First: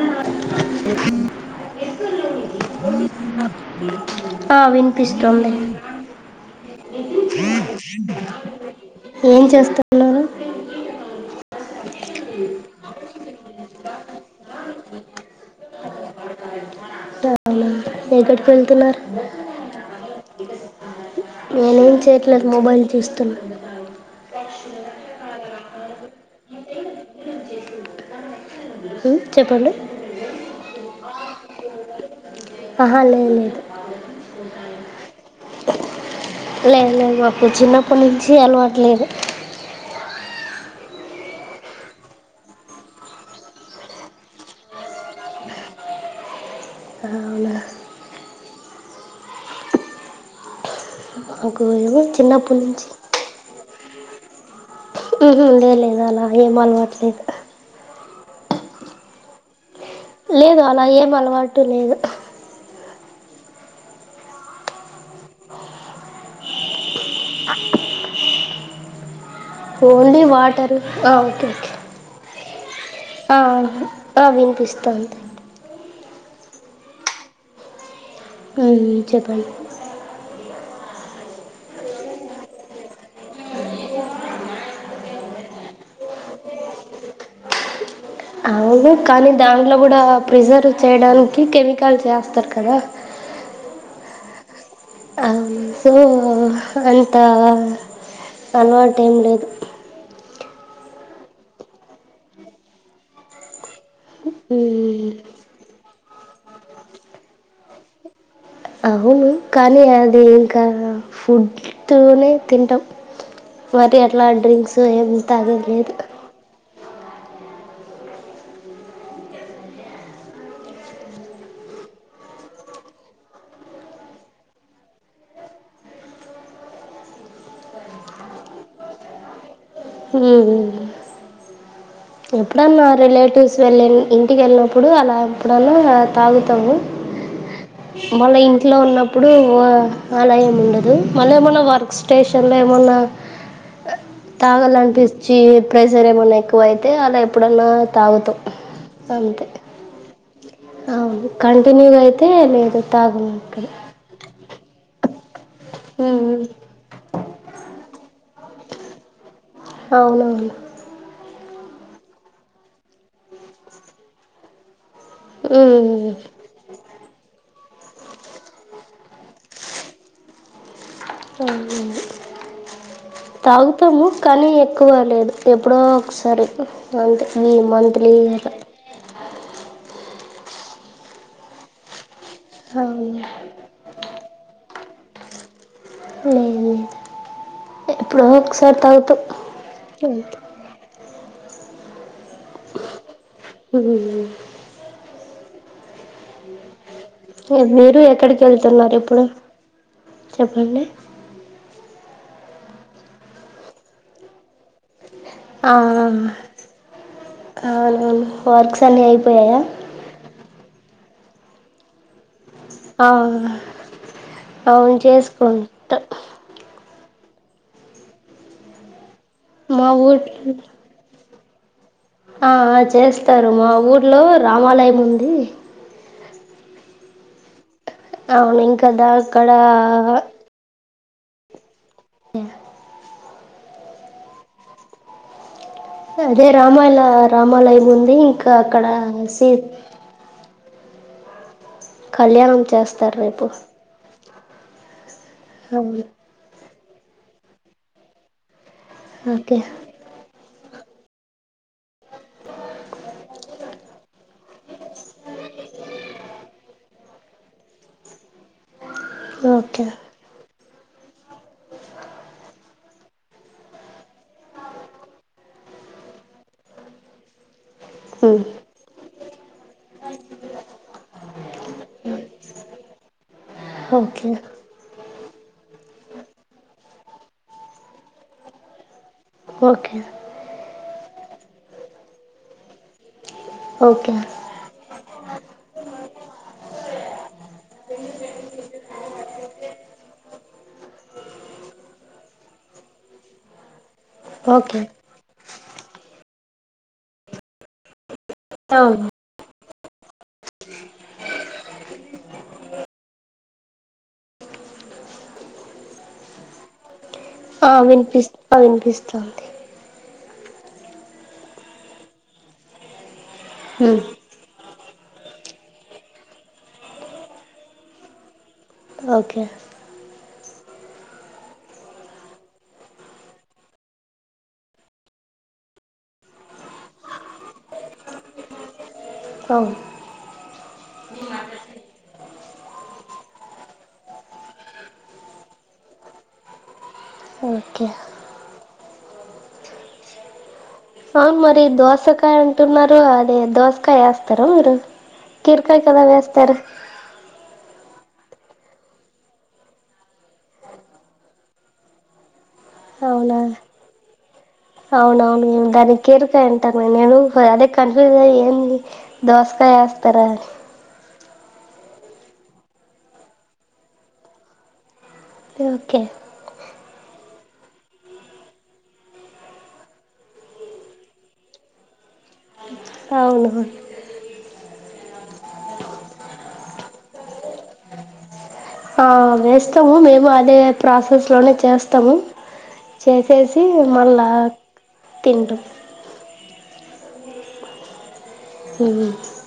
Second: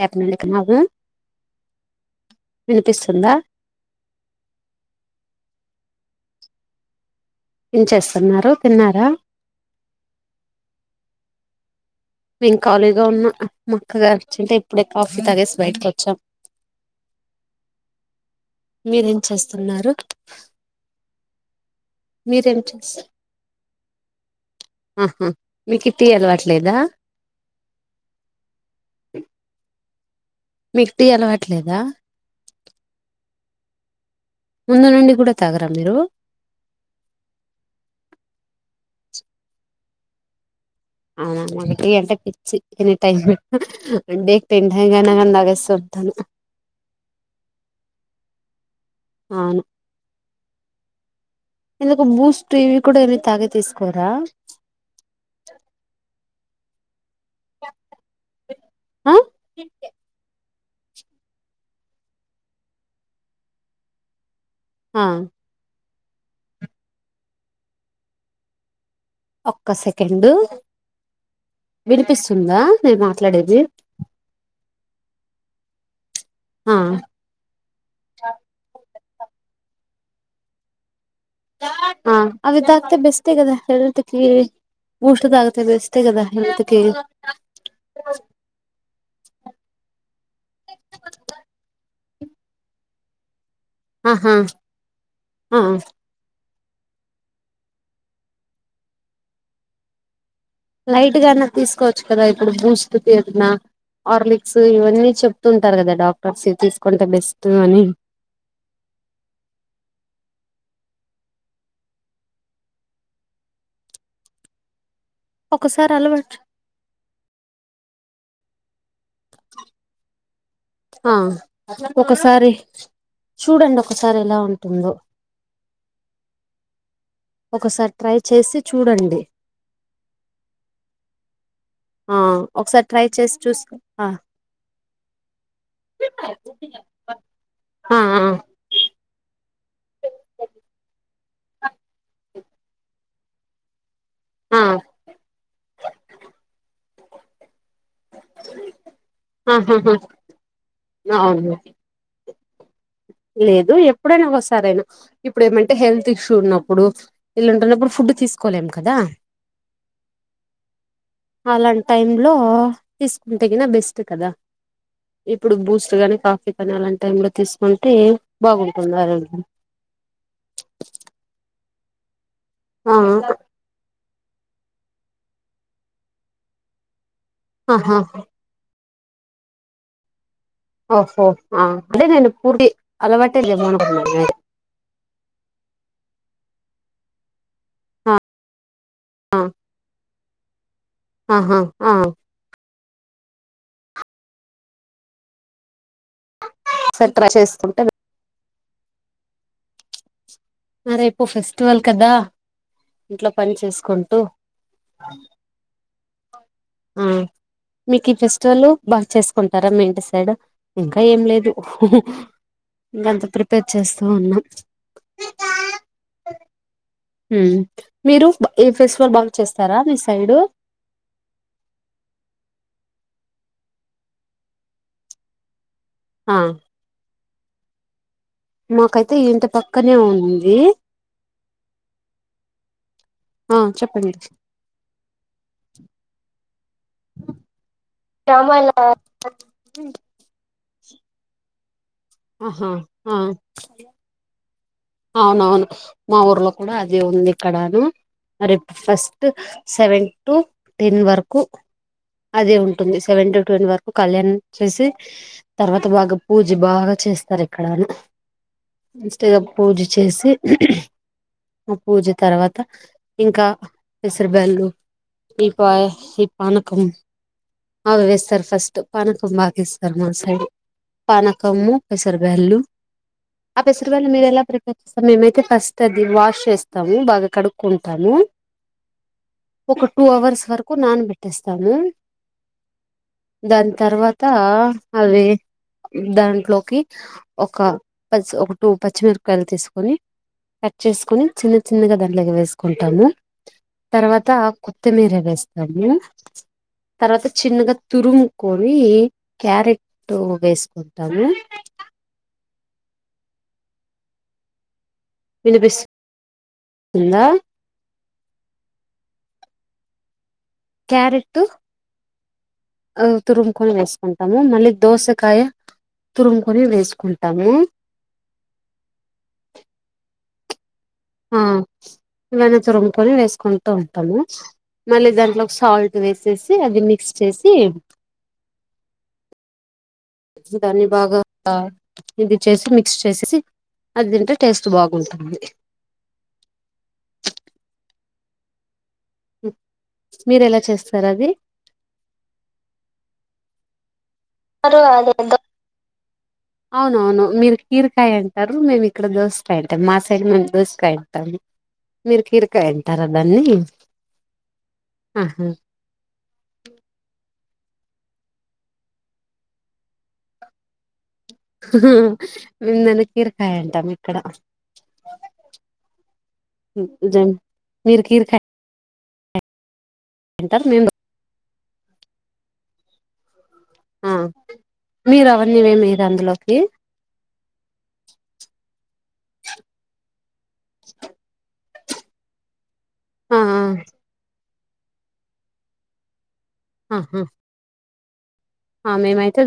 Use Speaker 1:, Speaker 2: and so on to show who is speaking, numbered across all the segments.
Speaker 1: చెప్పండి నాకు వినిపిస్తుందా
Speaker 2: ఆ వినిపిస్తోంది
Speaker 1: ఏం చేస్తున్నారు తిన్నారా
Speaker 2: ఏం చేస్తున్నారు
Speaker 1: మేము ఖాళీగా ఉన్న మా అక్క గారు చింటే ఇప్పుడే కాఫీ తగేసి బయటకొచ్చాం
Speaker 2: అవునా. ఎక్కడికి వెళ్తున్నారు
Speaker 1: మీరేం చేస్తున్నారు
Speaker 2: నేనేం చేయట్లేదు
Speaker 1: మీరేం
Speaker 2: మొబైల్
Speaker 1: చేస్
Speaker 2: చూస్తున్నా
Speaker 1: అహా మీకి టీ అలవట్లేదా
Speaker 2: ఉ చెప్పండి
Speaker 1: మీకి టీ అలవట్లేదా
Speaker 2: ఆహా లేదు లేదు
Speaker 1: ముందు నుండి కూడా తాగరా మీరు
Speaker 2: లేదు లేదు మాకు చిన్నప్పటి నుంచి అలవాటులేదు
Speaker 1: అవునా మనకి టీ అంటే పిచ్చి ఎనీ టైమ్ డేకి టెన్ టైం అయిన గాని తాగేస్తాటాను
Speaker 2: అవునా
Speaker 1: అవును
Speaker 2: మాకు ఏమో
Speaker 1: ఎందుకు బూస్ట్
Speaker 2: చిన్నప్పటి
Speaker 1: ఇవి కూడా ఏమి తాగె తీస్ కూరా
Speaker 2: ఉహు లే లేదు అలా ఏం అలవాట్లేదు
Speaker 1: ఆ
Speaker 2: లేదు అలా ఏం అలవాటు లేదు
Speaker 1: ఆ ఒక్క
Speaker 2: ఓన్లీ
Speaker 1: సెకండ్
Speaker 2: వాటరు ఆ ఓకే ఓకే
Speaker 1: వినిపిస్తుందా నేను
Speaker 2: ఆ
Speaker 1: మాట్లాడేది
Speaker 2: ఆ వినిపిస్తుంది
Speaker 1: ఆ
Speaker 2: [unintelligible] చెప్పండి
Speaker 1: ఆ అవి తాగితే బెస్టే గదా హెల్త్ కి బూస్ట్ తాగితే బెస్టే కదా హెల్త్ కి
Speaker 2: అవును కానీ దాంట్లో కూడా ప్రిజర్వ్ చేయడానికి కెమికల్ చే తర్ కదా
Speaker 1: ఆహా ఆ
Speaker 2: అంతే అంతా అలవాటు ఏం లేదు
Speaker 1: లైట్ గా అయినా తీసుకోవచ్చు కదా ఇప్పుడు బూస్ట్ పేదనా ఆర్లిక్స్
Speaker 2: మ్మ్
Speaker 1: ఇవన్నీ చెప్తుంటారు కదా డాక్టర్స్ ఇవి తీసుకుంటే బెస్ట్ అని
Speaker 2: అవును కానీ అది ఇంకా ఫుడ్ నే తింటాం మరి అట్లా డ్రింక్స్ ఏం తాగేది
Speaker 1: ఒకసారి
Speaker 2: లేదు
Speaker 1: అలవర్చు ఆ ఒకసారి చూడండి ఒకసారి ఎలా ఉంటుందో ఒకసారి ట్రై చేసి చూడండి
Speaker 2: ఉ
Speaker 1: ఆ ఒకసారి
Speaker 2: ఎప్పుడన్నా
Speaker 1: ట్రై చేసి
Speaker 2: రిలేటివ్స్
Speaker 1: చూసి
Speaker 2: వెళ్ళిన్
Speaker 1: ఆ
Speaker 2: ఇంటికి వెళ్ళినప్పుడు అలా ఎప్పుడన్నా తాగుతాము
Speaker 1: ఆ ఆ
Speaker 2: వాళ్ళ ఇంట్లో ఉన్నప్పుడు వా ఆలయం ఉండదు మళ్ళ ఏమన్నా వర్క్ స్టేషన్ లో ఏమన్నా
Speaker 1: ఆ
Speaker 2: తాగాలనిపించి ప్రెషర్ ఏమన్నా ఎక్కువయి తే అలా ఎప్పుడన్నా తవుతు అంతే
Speaker 1: ఆహాహా
Speaker 2: అ
Speaker 1: అవును
Speaker 2: కంటిన్యూయి దే లేదు తాగము ఇక్కడ
Speaker 1: లేదు ఎప్పుడైనా ఒకసారైనా ఇప్పుడు ఏమంటే హెల్త్
Speaker 2: ఉమ్,
Speaker 1: ఇష్యూ ఉన్నప్పుడు వీళ్లుంటున్నప్పుడు ఫుడ్ తీసుకోలేము కదా
Speaker 2: అవునవును
Speaker 1: అలాంటి టైమ్ లో తీసుకుంటేకిన బెస్ట్ కదా ఇప్పుడు
Speaker 2: ఉమ్,
Speaker 1: బూస్ట్ గానీ కాఫీ కాని అలాంటి టై లో తీసు తె బాగుంతున్నా
Speaker 2: ఆ తాగుతము కానీ ఎక్కువ లేదు ఎప్పుడో ఒకసారి అంతే ఈ
Speaker 1: ఆహా
Speaker 2: మంత్లీ గ
Speaker 1: ఓహొహ అదే నేను పూర్టి
Speaker 2: అవును
Speaker 1: అలవాటె లెవ్వు [unintelligible]
Speaker 2: లేదు లేదు
Speaker 1: ఆ
Speaker 2: ఎప్పుడో ఒకసారి తాగుతం
Speaker 1: ఆ ఆహా ఆ
Speaker 2: హు
Speaker 1: సెంట్రా
Speaker 2: ఏ-
Speaker 1: చేస్తుంటరు
Speaker 2: మీరు ఎక్కడికి వెళ్తున్నారు ఇప్పుడు చెప్పండి
Speaker 1: ఆ రేపు ఫెస్టివల్ కదా ఇంట్లో పని చేసుకుంటూ
Speaker 2: ఆ ఆ అ
Speaker 1: ఉమ్ మీకీ ఫెస్టివల్
Speaker 2: వర్క్స్ అన్నీ
Speaker 1: బాగా
Speaker 2: అయిపోయాయా
Speaker 1: చేసుకుంటారా మీ ఇంటి సైడు ఇంకా ఏం లేదు
Speaker 2: ఆ
Speaker 1: ఇంకంత ప్రిపేర్ చేస్తూ ఉన్నాం
Speaker 2: అవును చేసుకుంటా
Speaker 1: ఉమ్ మీరు బా ఏ ఫెస్టివల్ బా
Speaker 2: మా ఊర్ ఆ ఆ చేస్తారు మా ఊర్లో రామాలయం ఉంది.
Speaker 1: ఆ
Speaker 2: అవును
Speaker 1: మాకైతే ఈ ఇంటి
Speaker 2: ఇంకదాక్కడా
Speaker 1: పక్కనే ఉంది
Speaker 2: [inaudible]
Speaker 1: ఆ చెప్పండి
Speaker 2: అదే రామాల రామాలయం ఉంది ఇంకా అక్కడ సీ కళ్యాణం
Speaker 1: ఆహా ఆ
Speaker 2: చేస్తారు రేపు
Speaker 1: అవునవును
Speaker 2: అవును
Speaker 1: మా ఊర్లో కూడా అదే ఉంది ఇక్కడను అరే first
Speaker 2: okay
Speaker 1: seven to ten వరకు అదే ఉంటుంది సెవెన్ టు టెన్ వరకు కళ్యాణం చేసి తర్వాత బాగా పూజ బాగా చేస్తారు ఇక్కడ పూజ
Speaker 2: ఓకే
Speaker 1: చేసి ఆ పూజ తర్వాత ఇంకా పెసరబెళ్ళు ఈ పా ఈ పానకం అవి వేస్తారు
Speaker 2: ఉమ్.
Speaker 1: ఫస్ట్ పానకం బాగా ఇస్తారు మా సైడ్ పానకము పెసరబయళ్ళు ఆ పెసరబాలు మీర
Speaker 2: ఓకే
Speaker 1: ఎలా మేమైతే ఫస్ట్ అది వాష్ చేస్తాము బాగా కడుక్కుంటాము ఒక
Speaker 2: ఓకే
Speaker 1: టూ అవర్స్ వరకు నానబెట్టేస్తాము దాని
Speaker 2: ఓకే
Speaker 1: తర్వాత అవి దాంట్లోకి ఒక పచ్చి ఒక టూ పచ్చిమిర కాయలు తీసుకొని కట్ చేసుకొని చిన్న చిన్నగా దాంట్లోకి వేసుకుంటాము తర్వాత
Speaker 2: ఓకే
Speaker 1: కొత్తిమీర వేస్తా తర్వాత చిన్నగా తురుం కోరి
Speaker 2: అవును
Speaker 1: క్యారెట్ టు వేసుకుంటాము వినిపిస్తుందా
Speaker 2: ఆ వినిపిస్ వినిపిస్తుంది
Speaker 1: క్యారెట్ ఆ తురుముకొని వేసుకుంటాము మళ్ళీ దోసకాయ తురుముకొని వేసుకుంటాము
Speaker 2: ఓకే
Speaker 1: ఇవన్న తురుంగకొని వేసుకుంటూ ఉంటాము మళ్ళీ దాంట్లో ఒక సాల్ట్ వేసేసి అది మిక్స్ చేసి
Speaker 2: అవును
Speaker 1: దాన్ని బాగా ఇది చేసి మిక్స్ చేసేసి అది తింటే టేస్ట్ బాగుంటుంది
Speaker 2: ఓకే
Speaker 1: మీర ఎలా చేస్త
Speaker 2: అవును మరి దోసకాయ అంటున్నారు అది దోస్ కాయ అస్త స్తారా మీరు కిరక కదా వేస్తారు
Speaker 1: అవునవును మీరు కీరకాయ అంటారు మేము ఇక్కడ దోసకాయ అంటాం మా సైడ్ మేము దోసకాయ అంటాము మీరు కీరకాయ అంటారా
Speaker 2: అవునా
Speaker 1: దాన్ని ఆహా
Speaker 2: అవునవును దాని కిర్కాయ అంటారు నేను అదే కన్ఫ్యూజ్ అయి ఏంది దోసకాయా వేస్తారా అని
Speaker 1: మేము దాని కీరకాయ అంటాం ఇక్కడ
Speaker 2: అని ఓకే
Speaker 1: దిన్ మీరు కిరకాయి అంటాం మేము
Speaker 2: అవును
Speaker 1: ఆ మీరు అవన్నీ ఏం వేయరా అందులోకి
Speaker 2: ఆ వేస్తాము మేము అ అదే ప్రాసెస్ లోనే చేస్త త్తము
Speaker 1: ఆ
Speaker 2: చేసేసి మళ్ళా తడు
Speaker 1: ఆహా ఆ
Speaker 2: ఉమ్.
Speaker 1: మేము అయితే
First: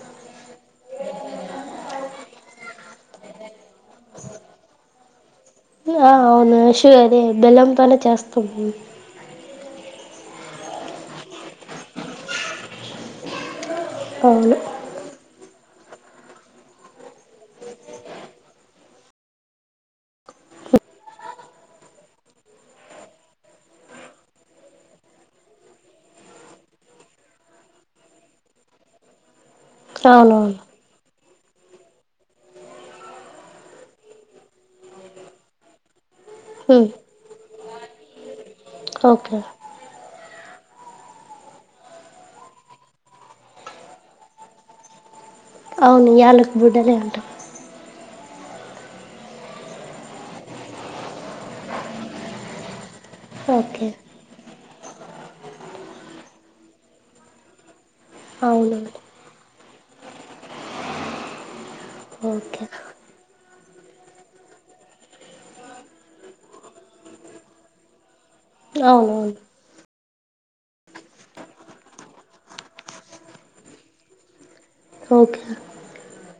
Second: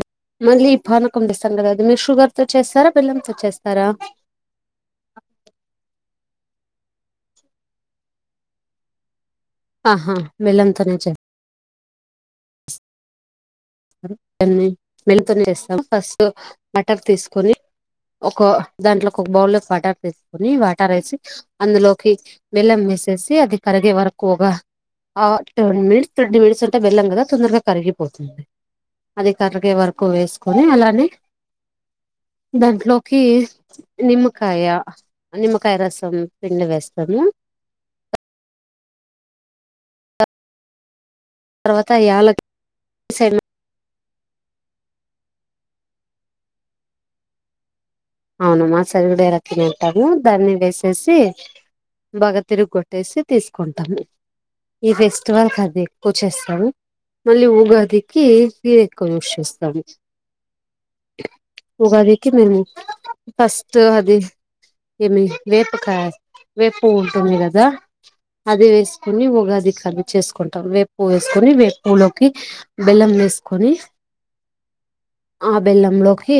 Speaker 1: మళ్ళీ ఈ పానకం చేస్తాము కదా అది మీరు షుగర్ తో చేస్తారా బెల్లం తో చేస్తారా
Speaker 2: ఆ అవునుషుగా అదే బెల్లంతోనే చేస్తాము
Speaker 1: ఆహా బేలం తోనే చెయ
Speaker 2: అవును
Speaker 1: [unintelligible] స్తాము ఫస్ట్ బటర్ తీసుకొని ఒక దాంట్లోకి ఒక బౌల్ బటర్ తీసుకొని వాటర్ వేసి అందులోకి బెల్లం వేసేసి అది కరిగే వరకు ఒక ఆ టెన్ మినిట్స్ థర్టీ మినిట్స్ ఉంటే బెల్లం కదా తొందరగా కరిగిపోతుంది అదే కరిగే వరకు
Speaker 2: అవునవును
Speaker 1: వేసుకొని అలానే దాంట్లోకి నిమ్మకాయ నిమ్మకాయ రసం పిండి
Speaker 2: ఉమ్,
Speaker 1: వేస్తాము
Speaker 2: ఓకే
Speaker 1: తర్వాత యాలక్ సి
Speaker 2: అవును యాళ్ళకు బుడ్డనే ఉంటాం
Speaker 1: అవునమ్మా సరిగుడే ర తినంటాము దాన్ని వేసేసి భగ తిరుగు ట్టేసి
Speaker 2: ఓకే
Speaker 1: తీసుకుంటాము ఈ ఫెస్టివల్ కి అది ఎక్కువ చేస్తాము మళ్ళీ ఉగాదికి నేయి
Speaker 2: అవునవును
Speaker 1: ఎక్కువ యూస్ చేస్తాము ఉగాదికి మేము
Speaker 2: ఓకే
Speaker 1: ఫస్ట్ అది ఏమి వేపు కా వేపు ఉంటుంది కదా అదే వేస్కొని
Speaker 2: అవునవును
Speaker 1: ఉగాదికి అది చేస్కుంటాం వేప్ పొస్కొని వేప్ పువ్వులోకి బెల్లం వేస్కొని.
Speaker 2: ఓకే
Speaker 1: ఆ బెల్లంలోకి హే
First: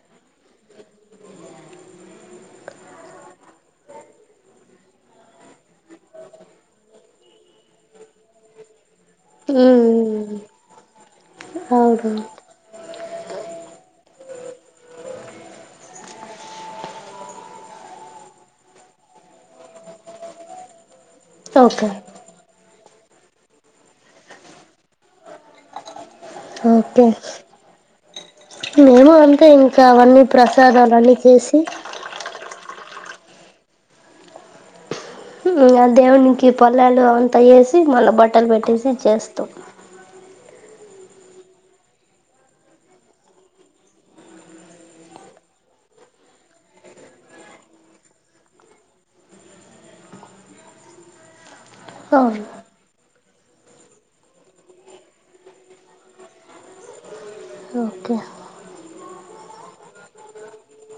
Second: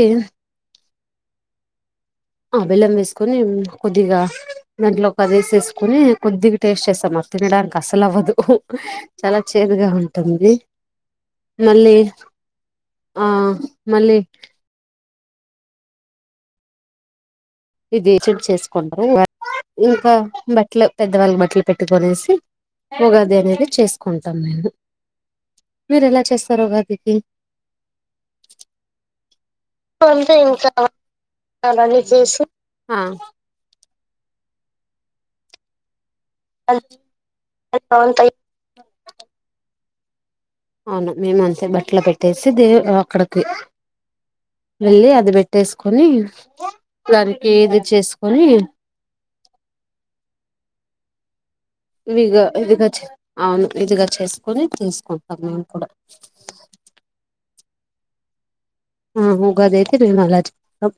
Speaker 1: ఆ బెల్లం వేస్కొని కొద్దిగా దాంట్లో పదేసేస్కొనీ కొద్దిగా టేస్ట్ చేస్తాం అ తినడానికస్సలు అవ్వదు చాలా చేదుగా
Speaker 2: హ్మ్.
Speaker 1: ఉంటుంది. మళ్ళీ
Speaker 2: అవునవును
Speaker 1: ఆ మళ్ళీ ఇది చెక్ చేస్కుంట్రు ఇంకా బట్ల్ లేవ్. పెద్దవాళ్ళ బట్ల్
Speaker 2: ఓకే
Speaker 1: పెట్టుకొనేసి ఉగాది అనేది చేస్కుంటాం మేము మీరు ఎలా. చేస్తారు
Speaker 2: ఓకే
Speaker 1: ఉగాదికి
Speaker 2: మేము అంతే ఇంకా అవన్నీ
Speaker 1: అంతే
Speaker 2: ప్రసాదాలు అన్నీ చేసి.
Speaker 1: హా
Speaker 2: ఆ దేవున్ని కి పొలాలు అంతా ఏసి మళ్ళ
Speaker 1: అవును
Speaker 2: బట్టలు పెట్టేసి ఇచేస్తాం.
Speaker 1: అవును మేము అంతే బట్టలు పెట్టేసి దే అ అక్కడికి ఎళ్ళి అది బెట్టేస్కొని లారీకి ఇది చేస్కొని. ఇవిగా
Speaker 2: అవును
Speaker 1: ఇదిగా చే అవును ఇదిగా చేస్కొని తీస్కుంటాం మేమ్ కూడా.
Speaker 2: ఓకే
Speaker 1: ఆ ఉగాది అయితే మేము అలా చేస్తాం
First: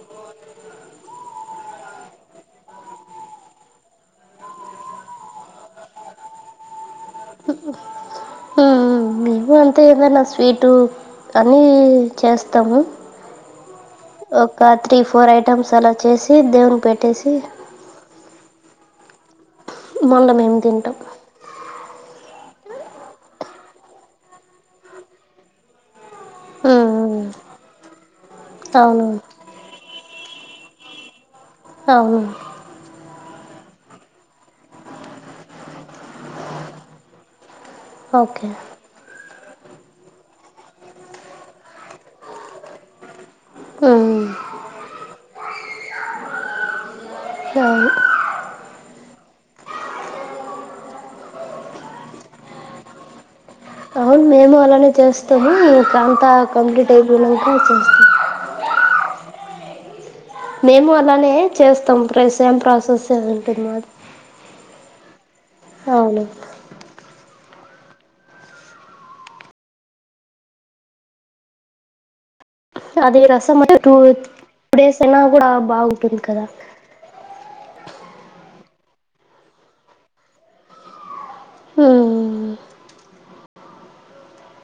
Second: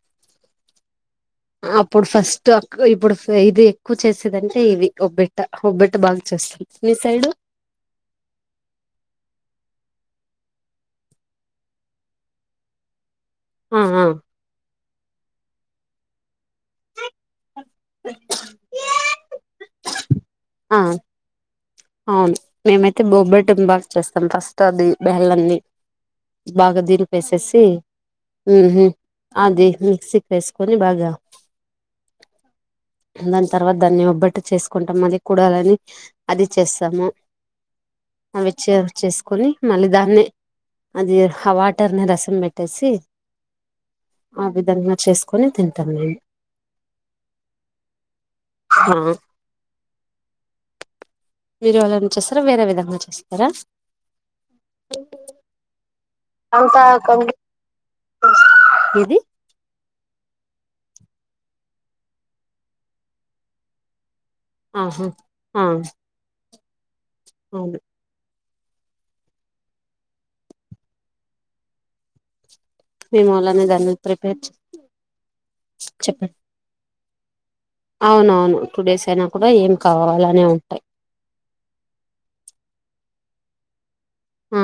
Speaker 1: అప్పుడు ఫస్ట్ అకు ఇప్పుడు ఫేదీ ఎక్కువ చేసేదంటే ఇవి ఒబ్బిట్ట ఒబ్బిట్ట బాగా చేస్తాం మీ సైడు.
Speaker 2: తే ఏమైనా స్వీటు అనీ చేస్తాము.
Speaker 1: ఆ ఆ
Speaker 2: ఒక త్రీ ఫోర్ ఐటమ్స్ అలా చేసి దేవుని పెట్టేసి వి మొండ మేం
Speaker 1: ఆ
Speaker 2: తింటాం
Speaker 1: అవును మేమైతే బొబ్బేటం బాగా చేస్తాం ఫస్ట్ అది బేల్లంన్నీ బాగా దిల్పేసేసి. ఉ హు
Speaker 2: అవును
Speaker 1: అది మిక్సీ వేస్కొని బాగా
Speaker 2: అవును
Speaker 1: దాని తర్వాత దాన్ని ఒబ్బట్టు చేస్కుంటాం మళ్ళీ కుడాలని అది. చేస్తాము
Speaker 2: ఓకే
Speaker 1: అవిచ్చ చేస్కొని మళ్ళీ దాన్ని అది హ వాటర్ని రసం బెట్టేసి
Speaker 2: ఉమ్,
Speaker 1: ఆ విధంగా చేస్కొని తింటాం మేమ్.
Speaker 2: కాదు
Speaker 1: ఆ మీరు అలనే చేస్తారా వేరే విధంగా చేస్తారా.
Speaker 2: అవును మేము అలానే చేస్తాము ఇంకా అంత్ తా
Speaker 1: అంతా
Speaker 2: కంప్లీట్
Speaker 1: కొం
Speaker 2: అయిపోయినక చేస్తాం
Speaker 1: ఇది
Speaker 2: మేము అలానే చేస్తాం ప్రా సేమ్ ప్రొసెస్సే ఉంటంది మాది.
Speaker 1: ఆహా ఆ
Speaker 2: అవును
Speaker 1: అవును
Speaker 2: అదే
Speaker 1: మేము
Speaker 2: రసం
Speaker 1: అలానే
Speaker 2: అ టూ
Speaker 1: దాన్ని ప్రిపేర్
Speaker 2: టూ డేస్ అయినా కూడా బాగుంటుంది
Speaker 1: చెప్పండి
Speaker 2: కదా
Speaker 1: అవునవును టూ డేస్ అయినా కూడ ఎంకావు అలనే ఉంటాయి
Speaker 2: ఉమ్,
Speaker 1: ఆ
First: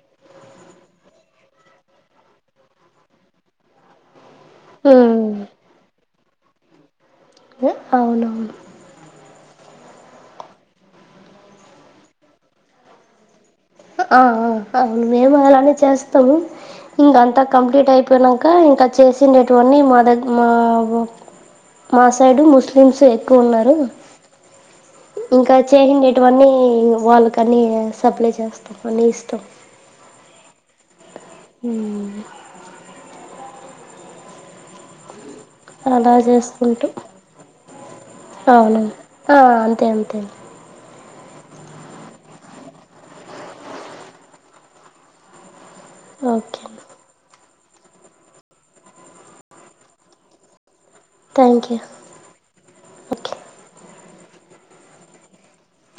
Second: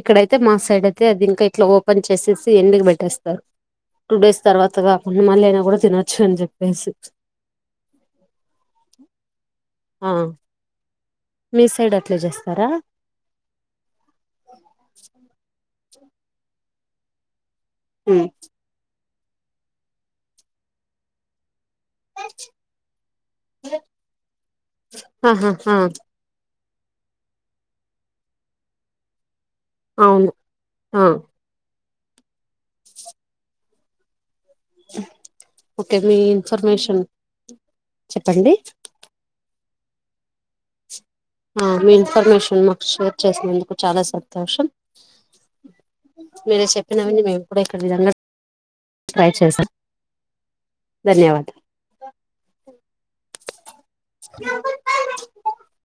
Speaker 1: ఇక్కడైతే మా సైడ్ అయితే అది ఇంకా ఇట్లా ఓపెన్ చేసేసి ఎండకి పెట్టేస్తారు టూ డేస్ తర్వాతగా
Speaker 2: ఉమ్,
Speaker 1: కొన్ని మళ్ళిఅయినా కూడా తినొచ్చు అని చెప్పేసి
Speaker 2: అవునవును
Speaker 1: ఆ మీ సైడ్అట్లేచేస్తారా
Speaker 2: ఆ అ అవును మేము అలానే చేస్ త్తమ ఇంక అంత కంప్లీట్ అయిపోయినంక ఇంక చేసండేటువన్నీ మా దగ్గ మా అ మా సైడు ముస్లిమ్స్ ఎక్కువ ఉన్నారు ఇంక
Speaker 1: ఆహా
Speaker 2: చేసిండెటివన్నీ వాళ్ళకని సప్లైచేస్తాం అన్ని ఇస్తాం
Speaker 1: అవును ఆ
Speaker 2: ఉమ్
Speaker 1: [unintelligible] ఓకే
Speaker 2: అలా
Speaker 1: మీ
Speaker 2: చేసుకుంటూ
Speaker 1: ఇన్ఫర్మేషన్ చెప్పండి
Speaker 2: అవునండి అే అంతే అంతే
Speaker 1: మీ ఇన్ఫర్మేషన్ మాకు షేర్ చేసినందుకు చాలా సంతోషం
Speaker 2: ఓకే
Speaker 1: మీరే చెప్పిన [unintelligible] మేమ్ ఇప్పుడ అక్కడ రియల్గా ట్రై చేసా
Speaker 2: థ్యాంక్ యూ ఓకే
Speaker 1: [unintelligible]